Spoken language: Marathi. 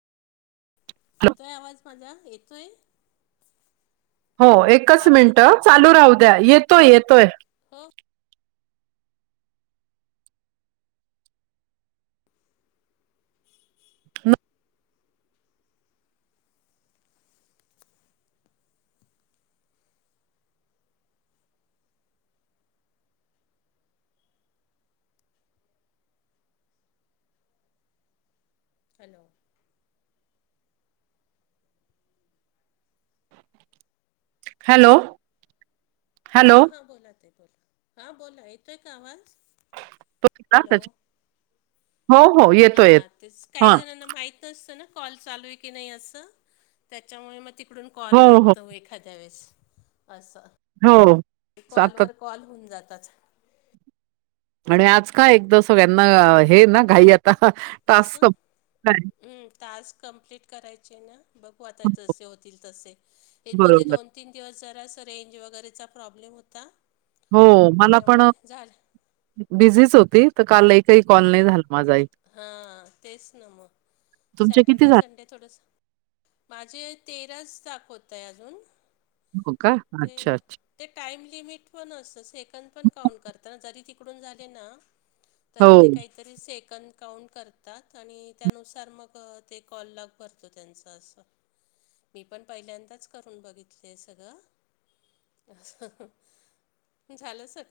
येतोय आवाज माझा येतोय? हो. हॅलो एकच आवाज मिनट येतोय का चालू राहू द्या. येतोय येतोय. हो - [unintelligible] हॅलो. हॅलो. हा हॅलो हा बोला ताई बोला. हा बोला येतोय का आवाज? हॅलो. हो हो हा येतोय येत तेच हा काही जणांना माहित तस न कॉल चालू आहे की नाही अस, त्याच्यामुळे मग त ती कडून हो कॉल हो येतो एखाद्या वेळेस असं हो. ते सातत कॉलवर कॉल होऊन जातात. आणि आज का एकदा सगळ्यांना हे ना घाई आता. टास्क असं सम टास्क कंप्लीट करायचे आहे ना. बघू आता जसे होतील तसे हे मध्ये बरोबर दोन, तीन दिवस जरास रेंज वगैरेचा प्रॉब्लेम होता. हो मला पण त्याच्यामुळे झालं बिझीच होती, तर काल लई कॉल नाही झाला. माझाही हा तेच ना मग तुमचे किती सॅटर्डे, झाले संडे थोडंस. माझे तेराच दाखवतय अजून हो का? ते अच्छा अच्छा. ते टाइम लिमिट पण असतं सेकड पण काउंट करतना जरी तिकडून झाले ना तरी हो ते काहीतरी सेक कन काउंट करतात आणि त्यानुसार मग ते कॉल लॉग भरतो त्यांचं असं. मी पण पहिल्यांदाच करून बघितलेय सगळं. अहं अहं झालं सर